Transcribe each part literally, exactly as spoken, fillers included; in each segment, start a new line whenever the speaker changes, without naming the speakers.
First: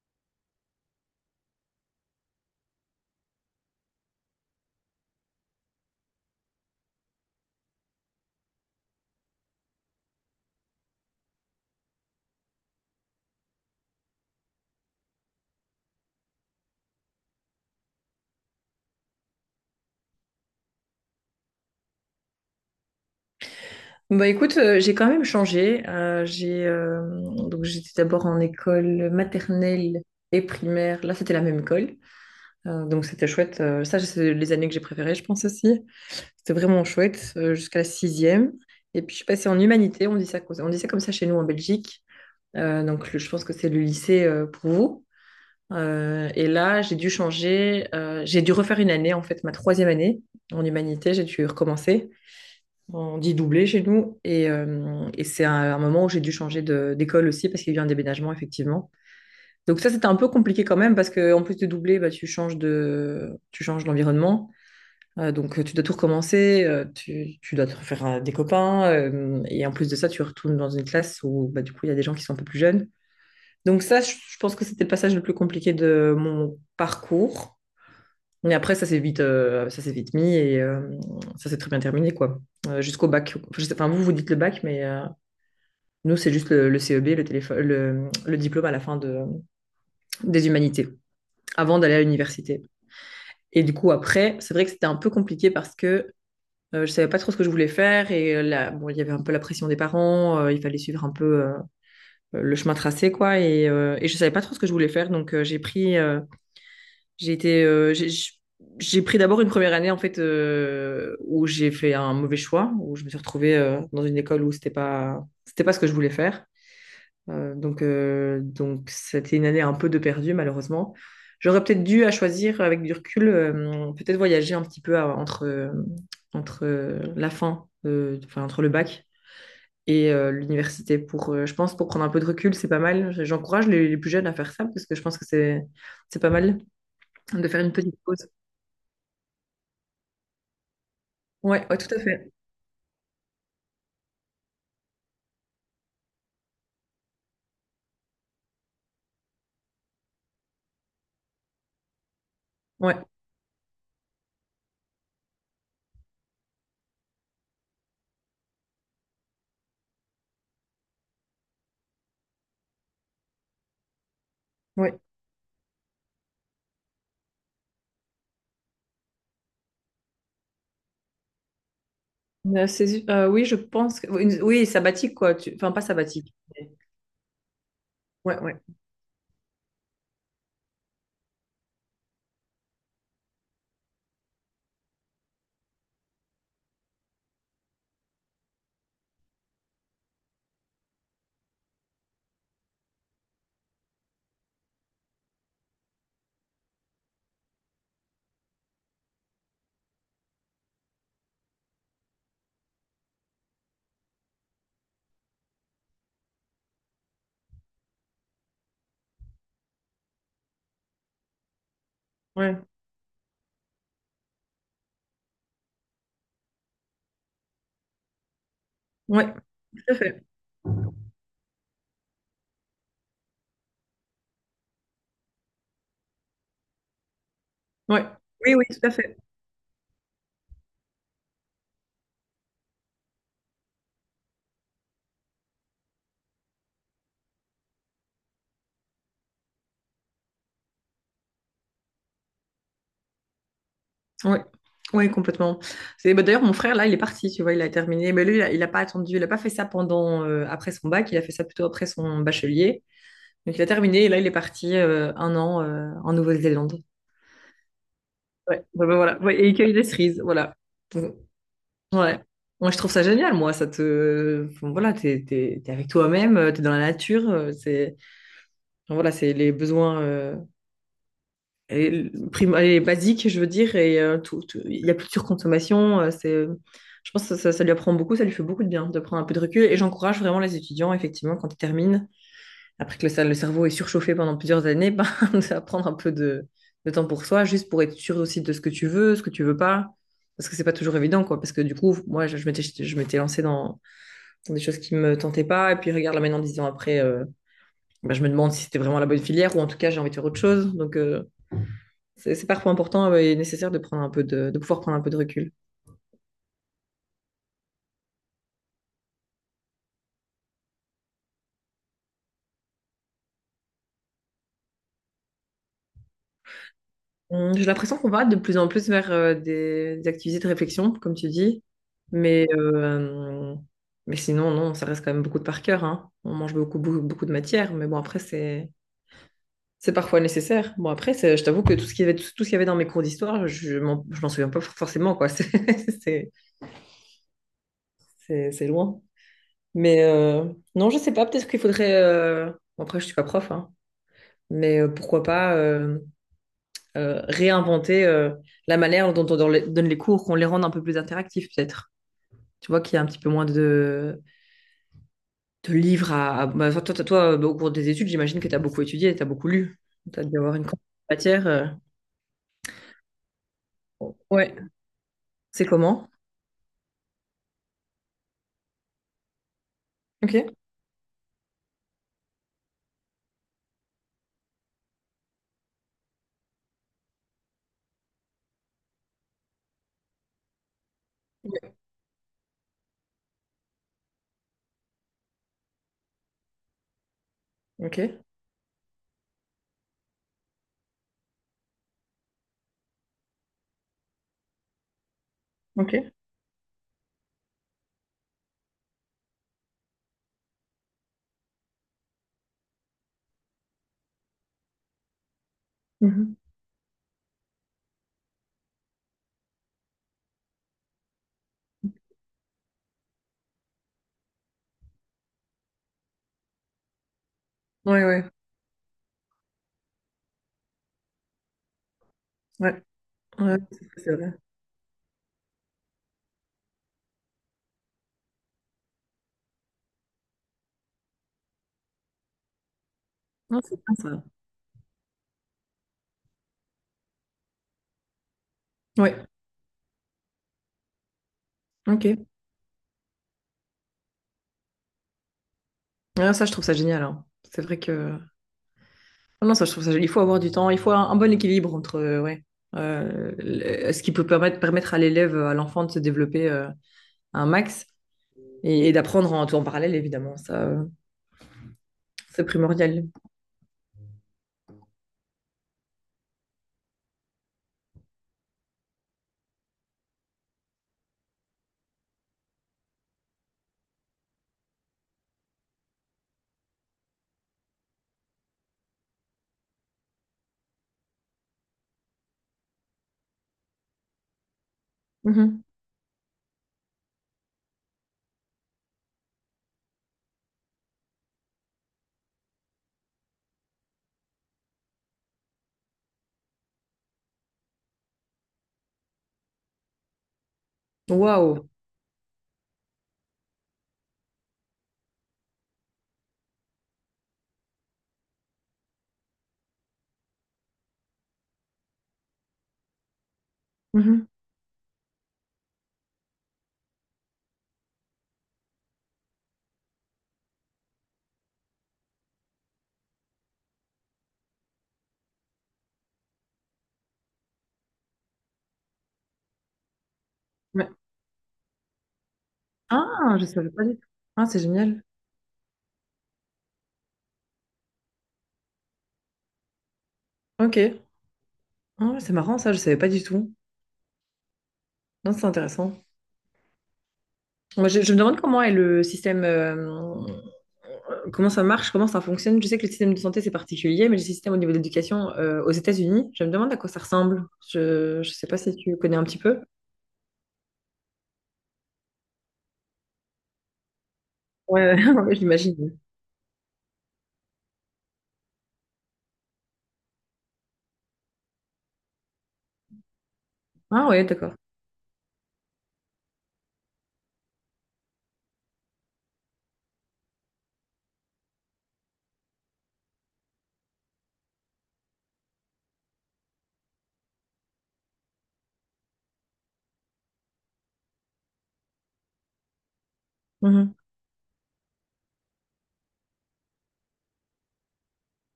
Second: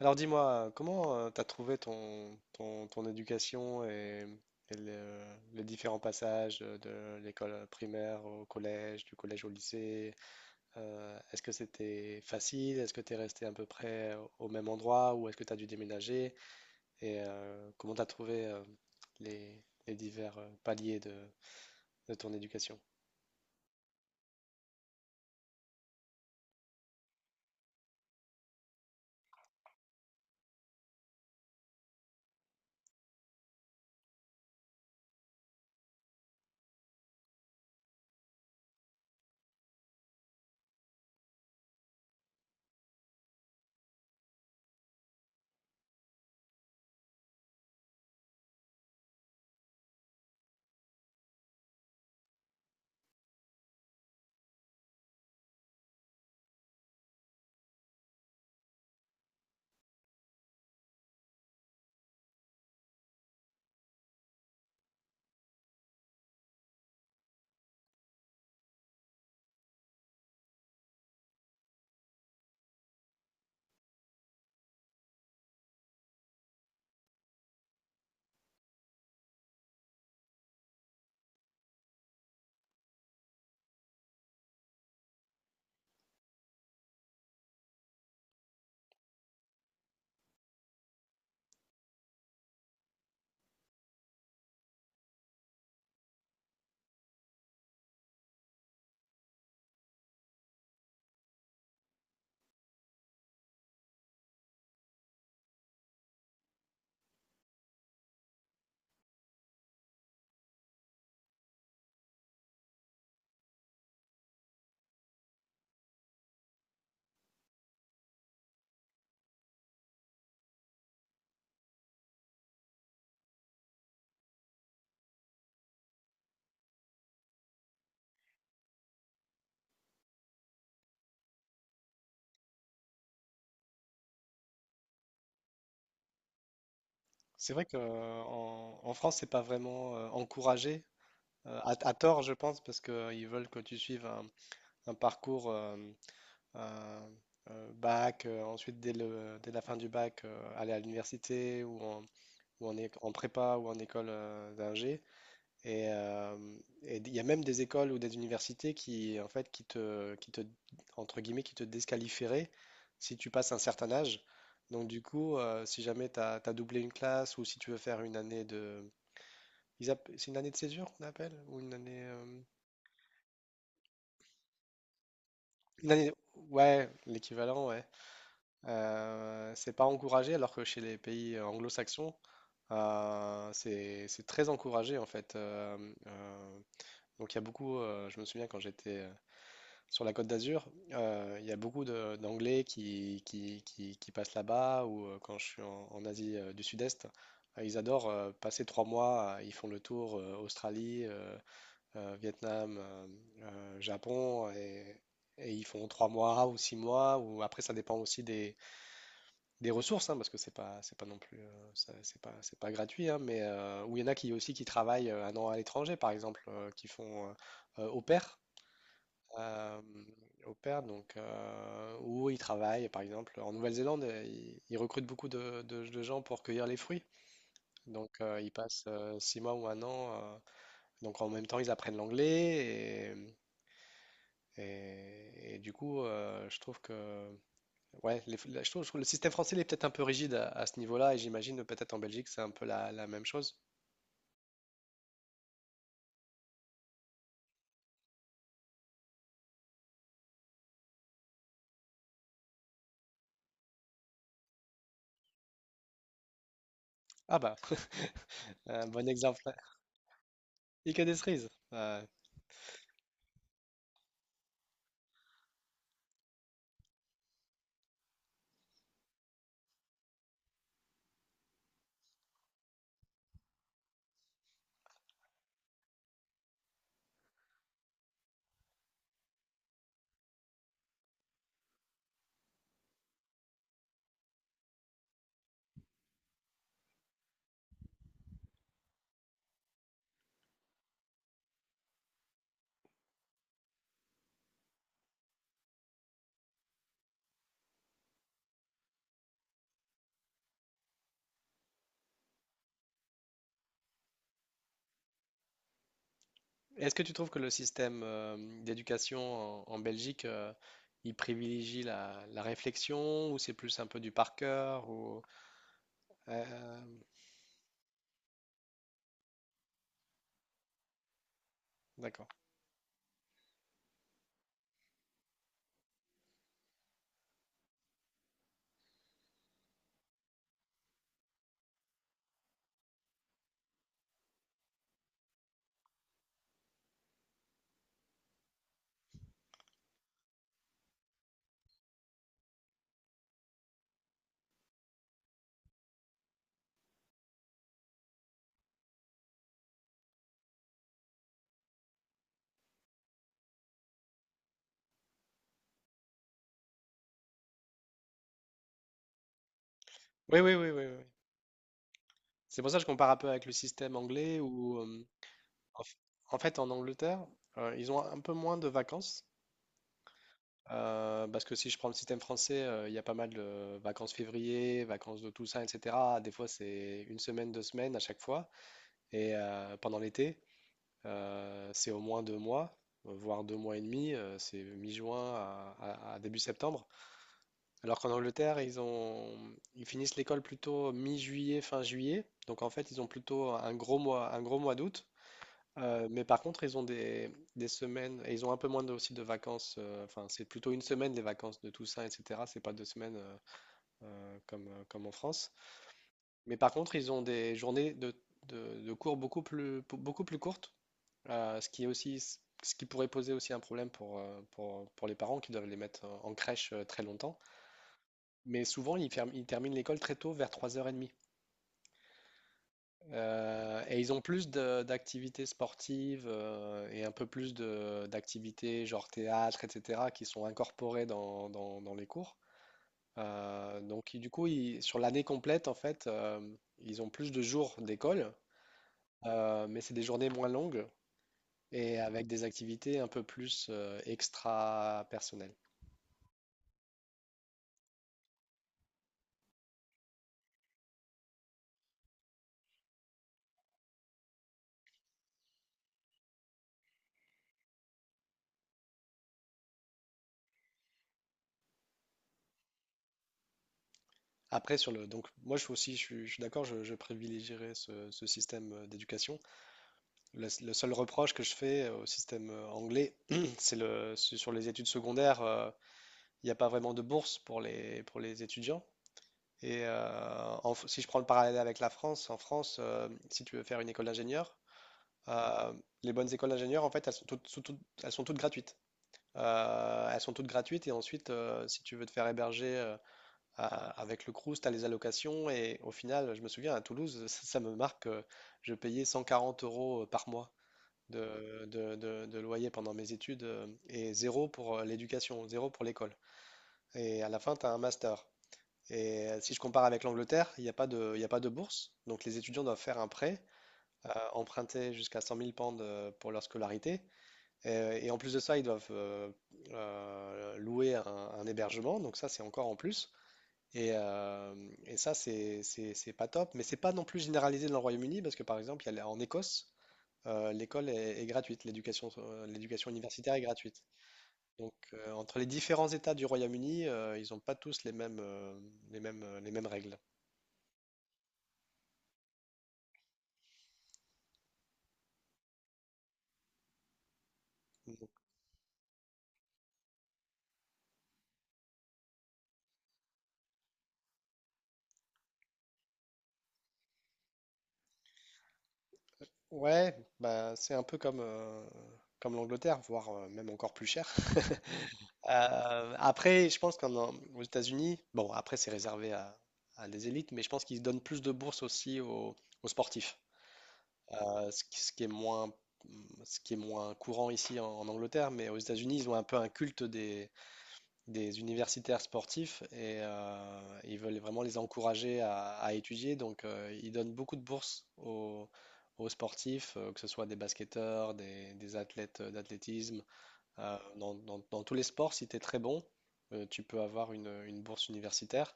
Alors dis-moi, comment tu as trouvé ton, ton, ton éducation et, et le- les différents passages euh, de l'école primaire au collège, du collège au lycée? Euh, est-ce que c'était facile? Est-ce que tu es resté à peu près au même endroit ou est-ce que tu as dû déménager? Et euh, comment tu as trouvé euh, les, les divers euh, paliers de, de ton éducation?
Bah écoute, euh, j'ai quand même changé. Euh, j'ai euh, Donc j'étais d'abord en école maternelle et primaire. Là, c'était la même école. Euh, donc c'était chouette. Euh, ça, c'est les années que j'ai préférées, je pense aussi. C'était vraiment chouette euh, jusqu'à la sixième. Et puis je suis passée en humanité. On dit ça, comme- on dit ça comme ça chez nous en Belgique. Euh, donc le- je pense que c'est le lycée euh, pour vous. Euh, et là, j'ai dû changer. Euh, j'ai dû refaire une année en fait, ma troisième année en humanité. J'ai dû recommencer. On dit doublé chez nous. Et, euh, et c'est un, un moment où j'ai dû changer de- d'école aussi parce qu'il y a eu un déménagement, effectivement. Donc ça, c'était un peu compliqué quand même parce qu'en plus de doubler, bah, tu changes de, tu changes d'environnement. Euh, donc euh, tu dois tout recommencer, euh, tu, tu dois te refaire euh, des copains. Euh, et en plus de ça, tu retournes dans une classe où bah, du coup, il y a des gens qui sont un peu plus jeunes. Donc ça, je, je pense que c'était le passage le plus compliqué de mon parcours. Mais après, ça s'est vite, euh, ça s'est vite mis et euh, ça s'est très bien terminé, quoi. Euh, jusqu'au bac. Enfin, je sais- enfin, vous, vous dites le bac, mais euh, nous, c'est juste le, le C E B, le, téléphone, le, le diplôme à la fin de, des humanités, avant d'aller à l'université. Et du coup, après, c'est vrai que c'était un peu compliqué parce que euh, je savais pas trop ce que je voulais faire et euh, là, bon, il y avait un peu la pression des parents, euh, il fallait suivre un peu euh, le chemin tracé, quoi. Et, euh, et je savais pas trop ce que je voulais faire, donc euh, j'ai pris euh, J'ai été, euh, j'ai j'ai pris d'abord une première année en fait euh, où j'ai fait un mauvais choix, où je me suis retrouvée euh, dans une école où c'était pas, c'était pas ce que je voulais faire. Euh, donc euh, donc c'était une année un peu de perdu malheureusement. J'aurais peut-être dû à choisir avec du recul, euh, peut-être voyager un petit peu à- entre euh, entre euh, la fin, euh, enfin entre le bac et euh, l'université pour, euh, je pense pour prendre un peu de recul, c'est pas mal. J'encourage les, les plus jeunes à faire ça parce que je pense que c'est c'est pas mal de
C'est
faire
vrai
une
que
petite
euh,
pause.
en, en France, c'est pas vraiment euh, encouragé, euh,
Ouais,
à,
ouais, tout
à
à
tort,
fait.
je pense, parce qu'ils veulent que tu suives un un parcours. euh, euh, euh, bac, euh, ensuite dès le, dès la fin du bac, euh, aller à l'université ou en, ou en, é-
Ouais,
en prépa ou en école euh, d'ingé. Et euh, et il y a même des écoles ou des universités qui, en fait, qui te, qui te, entre guillemets, qui te désqualifieraient si tu passes un certain âge. Donc
ouais.
du coup, euh, si jamais tu as doublé une classe ou si tu veux faire une année de. ils app- C'est une année de césure qu'on appelle? Ou une année, euh,
Euh, c'est- euh, oui, je pense que... une- Oui, sabbatique, quoi. tu- Enfin, pas
une année.
sabbatique. mais-
Ouais, l'équivalent, ouais.
Ouais, ouais,
Euh, c'est pas encouragé, alors que chez les pays euh, anglo-saxons, euh, c'est c'est très encouragé en fait. Euh, euh, donc il y a beaucoup, euh, je me souviens quand j'étais euh, sur la Côte d'Azur, euh, il y a beaucoup de- d'Anglais qui, qui, qui, qui passent là-bas ou euh, quand je suis en, en Asie euh, du Sud-Est, euh, ils adorent euh, passer trois mois, euh, ils font le tour euh, Australie, euh, euh, Vietnam, euh, euh, Japon et, et ils font trois mois ou six mois ou après ça dépend aussi des des ressources, hein, parce que c'est pas, c'est pas non plus, euh, ça- c'est pas,
ouais.
c'est pas gratuit, hein, mais euh, où il y en a qui aussi qui travaillent euh, un an à l'étranger, par exemple, euh, qui font euh, euh, au pair,
Ouais,
euh,
tout à fait.
au pair, donc euh, où ils travaillent, par exemple, en Nouvelle-Zélande, euh, ils, ils recrutent beaucoup de, de- de gens pour cueillir les fruits,
Ouais.
donc euh, ils
Oui, oui,
passent
tout à fait.
euh, six mois ou un an, euh, donc en même temps ils apprennent l'anglais et, et- et du coup, euh, je trouve que. Ouais, les- la- je trouve, je trouve le système français il est peut-être un peu rigide à, à ce niveau-là, et j'imagine peut-être en Belgique c'est un peu la, la même chose.
Ouais. Oui, complètement. C'est bah, d'ailleurs mon frère là, il est parti, tu vois, il a terminé. Mais lui, il a, il a pas attendu, il a pas fait ça pendant euh, après son bac, il a fait ça plutôt après son bachelier. Donc il a terminé et là il est parti euh, un an euh, en Nouvelle-Zélande.
Ah bah,
Ouais,
un
bah, bah,
bon
voilà. Ouais,
exemple.
et il cueille des cerises, voilà.
Et que des cerises. Euh,
Ouais. Moi, je trouve ça génial, moi. Ça te... enfin, voilà, t'es, t'es, t'es avec toi-même, euh, t'es dans la nature. euh, C'est... enfin, voilà, c'est les besoins euh, et l- prim- et basiques, je veux dire. Et euh, tout, tout- il y a plus de surconsommation. euh, c'est... Je pense que ça, ça- ça lui apprend beaucoup, ça lui fait beaucoup de bien de prendre un peu de recul. Et j'encourage vraiment les étudiants, effectivement, quand ils terminent, après que le, le cerveau est surchauffé pendant plusieurs années, ben, de prendre un peu de, de temps pour soi, juste pour être sûr aussi de ce que tu veux, ce que tu veux pas. Parce que c'est pas toujours évident, quoi. Parce que du coup, moi, je je m'étais je m'étais lancée dans des choses qui me tentaient pas. Et puis regarde là maintenant, dix ans après, euh, bah, je me demande si c'était vraiment la bonne filière ou en tout cas j'ai envie de faire autre chose. Donc euh, c'est c'est parfois important euh, et nécessaire de prendre un peu de, de pouvoir prendre un peu de recul.
est-ce que tu trouves que le système euh, d'éducation en, en Belgique, euh, il privilégie la, la réflexion, ou c'est plus un peu du par cœur, ou euh,
Hum, J'ai l'impression qu'on va de plus en plus vers euh, des, des activités de réflexion, comme tu dis,
d'accord.
mais euh, mais sinon non, ça reste quand même beaucoup de par cœur, hein. On mange beaucoup, beaucoup beaucoup de matière, mais bon après c'est c'est parfois nécessaire. Bon après, c'est- je t'avoue que tout ce qu'il y avait tout ce qu'il y avait dans mes cours d'histoire, je m'en je m'en souviens pas forcément quoi. C'est c'est c'est- c'est loin. Mais euh, non, je sais pas, peut-être qu'il faudrait... euh, bon, Après, je suis pas prof, hein, mais euh, pourquoi pas euh, euh, réinventer euh, la manière dont on don- les- donne les cours, qu'on les rende un peu plus interactifs, peut-être. Tu vois qu'il y a un petit peu moins de, de livres à... à- bah, toi, toi, toi, toi, bah, au cours des études, j'imagine que tu as beaucoup étudié, tu as beaucoup lu. Tu as dû
Oui, oui,
avoir une
oui,
quantité
oui, oui.
de matière. euh.
C'est pour ça que je compare un peu avec le système anglais,
Ouais.
où euh,
C'est
en f-
comment?
en fait en Angleterre, euh, ils ont un peu moins de vacances.
Ok.
Euh, parce que si je prends le système français, euh, il y a pas mal de vacances février, vacances de Toussaint, et cetera. Des fois, c'est une semaine, deux semaines à chaque fois. Et euh, pendant l'été, euh,
Ouais.
c'est au moins deux mois, euh, voire deux mois et demi. Euh, c'est mi-juin à, à- à début septembre.
Ok.
Alors qu'en Angleterre, ils ont, ils finissent l'école plutôt mi-juillet, fin juillet. Donc en fait, ils ont plutôt un gros mois, un gros mois d'août.
Ok.
Euh, mais par contre, ils ont des, des semaines, et ils ont un peu moins de, aussi de vacances. Euh, enfin, c'est plutôt une semaine les vacances de Toussaint, et cetera. C'est pas deux semaines euh, euh, comme, euh, comme en France.
Mhm.
Mais par contre, ils ont des journées de, de, de cours beaucoup plus, beaucoup plus courtes, euh, ce qui est aussi, ce qui pourrait poser aussi un problème pour, euh, pour, pour les parents qui doivent les mettre en en crèche euh, très longtemps.
Ouais, ouais.
Mais souvent, ils, ferment- ils terminent l'école très tôt, vers trois heures trente.
Ouais. Ouais,
Euh, et
c'est
ils ont
vrai.
plus de- d'activités sportives euh, et un peu plus de- d'activités genre théâtre, et cetera, qui sont incorporées dans, dans- dans les cours.
Non, c'est
Euh,
bien
donc,
ça.
du coup, ils- sur l'année complète, en fait, euh, ils ont plus de jours d'école,
Ouais.
euh, mais c'est des journées moins longues et
Ok.
avec des activités un peu plus euh, extra-personnelles.
Ah, ça, je trouve ça génial, hein. C'est vrai que... Ah non, ça, je trouve ça génial. Il faut avoir du temps, il faut un, un bon équilibre entre euh, ouais, euh, le- ce qui peut permettre, permettre à l'élève, à l'enfant de se développer euh, un max et, et d'apprendre en tout en parallèle, évidemment. Ça, euh, c'est primordial.
Après, sur le, donc, moi, je suis aussi, je suis, je suis d'accord, je, je privilégierais ce, ce système euh, d'éducation. Le, le seul reproche que je fais euh, au système euh, anglais, c'est le, c'est sur les études secondaires, euh, il n'y a pas vraiment de bourse pour les, pour les étudiants. Et euh, en f- si je prends le parallèle avec la France, en France, euh, si tu veux faire une école d'ingénieur,
Mhm.
euh, les bonnes écoles d'ingénieurs, en fait, elles sont toutes, sont toutes- elles sont toutes gratuites. Euh, elles sont toutes gratuites et ensuite, euh, si tu veux te faire héberger euh, à- avec le Crous, tu as les allocations. Et au final, je me souviens, à Toulouse, ça, ça me marque, euh, je payais cent quarante euros euh, par mois
Waouh.
de, de- de- de loyer pendant mes études euh, et zéro pour euh, l'éducation, zéro pour l'école. Et à la fin, tu as un master. Et euh, si je compare avec l'Angleterre, il n'y a pas de, il y a pas de bourse. Donc les étudiants doivent faire un prêt, euh,
Mhm.
emprunter jusqu'à cent mille pounds euh, pour leur scolarité. Et, et en plus de ça, ils doivent euh, euh, louer un, un hébergement. Donc ça, c'est encore en plus. Et, euh, et ça, c'est c'est- c'est pas top. Mais c'est pas non plus généralisé dans le Royaume-Uni parce que par exemple, il y a, la- en Écosse, euh, l'école
Ouais.
est, est gratuite, l'éducation, euh, l'éducation universitaire
Ah,
est
je savais
gratuite.
pas du tout. Ah, c'est
Donc,
génial.
euh, entre les différents États du Royaume-Uni, euh, ils n'ont pas tous les mêmes, euh, les mêmes, euh, les mêmes règles.
Ok. Ah, c'est marrant, ça, je savais pas du tout. Non, c'est intéressant. Moi, je,
Donc,
je me demande comment est le système. euh, Comment ça marche? Comment ça fonctionne? Je sais que le système de santé, c'est particulier, mais le système au niveau de l'éducation euh, aux États-Unis, je me demande à quoi ça ressemble. Je ne sais pas si tu connais un petit peu.
ouais, bah, c'est un peu comme, euh, comme l'Angleterre, voire euh, même encore plus cher.
Ouais, ouais,
Euh,
j'imagine.
après, je pense qu'aux États-Unis, bon, après, c'est réservé à, à des élites, mais je pense qu'ils donnent plus de bourses aussi aux, aux sportifs.
Ah ouais,
Euh,
d'accord.
ce qui, ce qui est moins, ce qui est moins courant ici en, en Angleterre, mais aux États-Unis, ils ont un peu un culte des, des universitaires sportifs et euh, ils veulent vraiment les encourager à, à étudier. Donc, euh, ils donnent beaucoup de bourses aux, aux sportifs, euh, que ce soit des basketteurs, des, des athlètes euh, d'athlétisme. Euh,
Mhm.
dans, dans- dans tous les sports, si tu es très bon, euh, tu peux avoir une, une bourse universitaire.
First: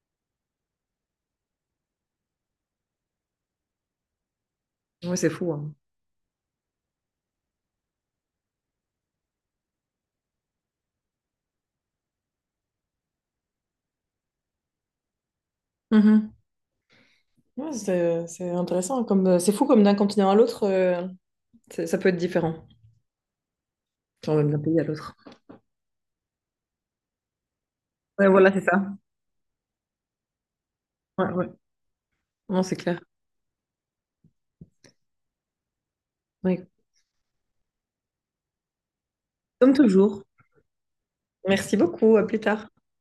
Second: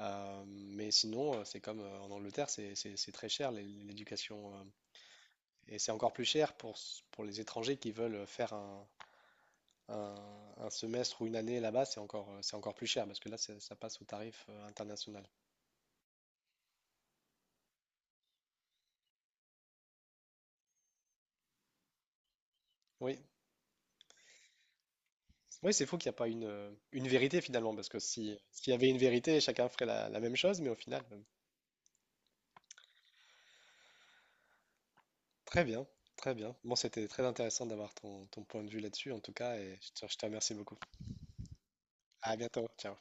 Euh, mais sinon, euh, c'est comme euh, en Angleterre, c'est c'est- c'est très cher l'é- l'éducation. euh.
Ouais, c'est fou, hein.
Et c'est encore plus cher pour, s- pour les étrangers qui veulent faire un, un, un semestre ou une année là-bas, c'est encore, euh, c'est encore plus cher parce que là, c'est- ça passe au tarif euh, international.
Mhm. Ouais, c'est, c'est intéressant. Comme, euh, c'est fou comme d'un continent à l'autre. euh, C'est- Ça peut être différent,
Oui,
genre même d'un pays à l'autre.
oui, c'est fou qu'il n'y a pas une, euh, une vérité finalement parce que
Ouais,
si,
voilà, c'est
s'il y avait
ça.
une vérité, chacun ferait la, la même chose, mais au final. Euh,
Ouais, ouais. Non, c'est clair.
très bien, très bien.
Ouais.
Bon, c'était très intéressant d'avoir ton, ton point de vue là-dessus en tout cas
Comme
et je te je
toujours.
te remercie beaucoup.
Merci beaucoup, à
À
plus
bientôt,
tard.
ciao.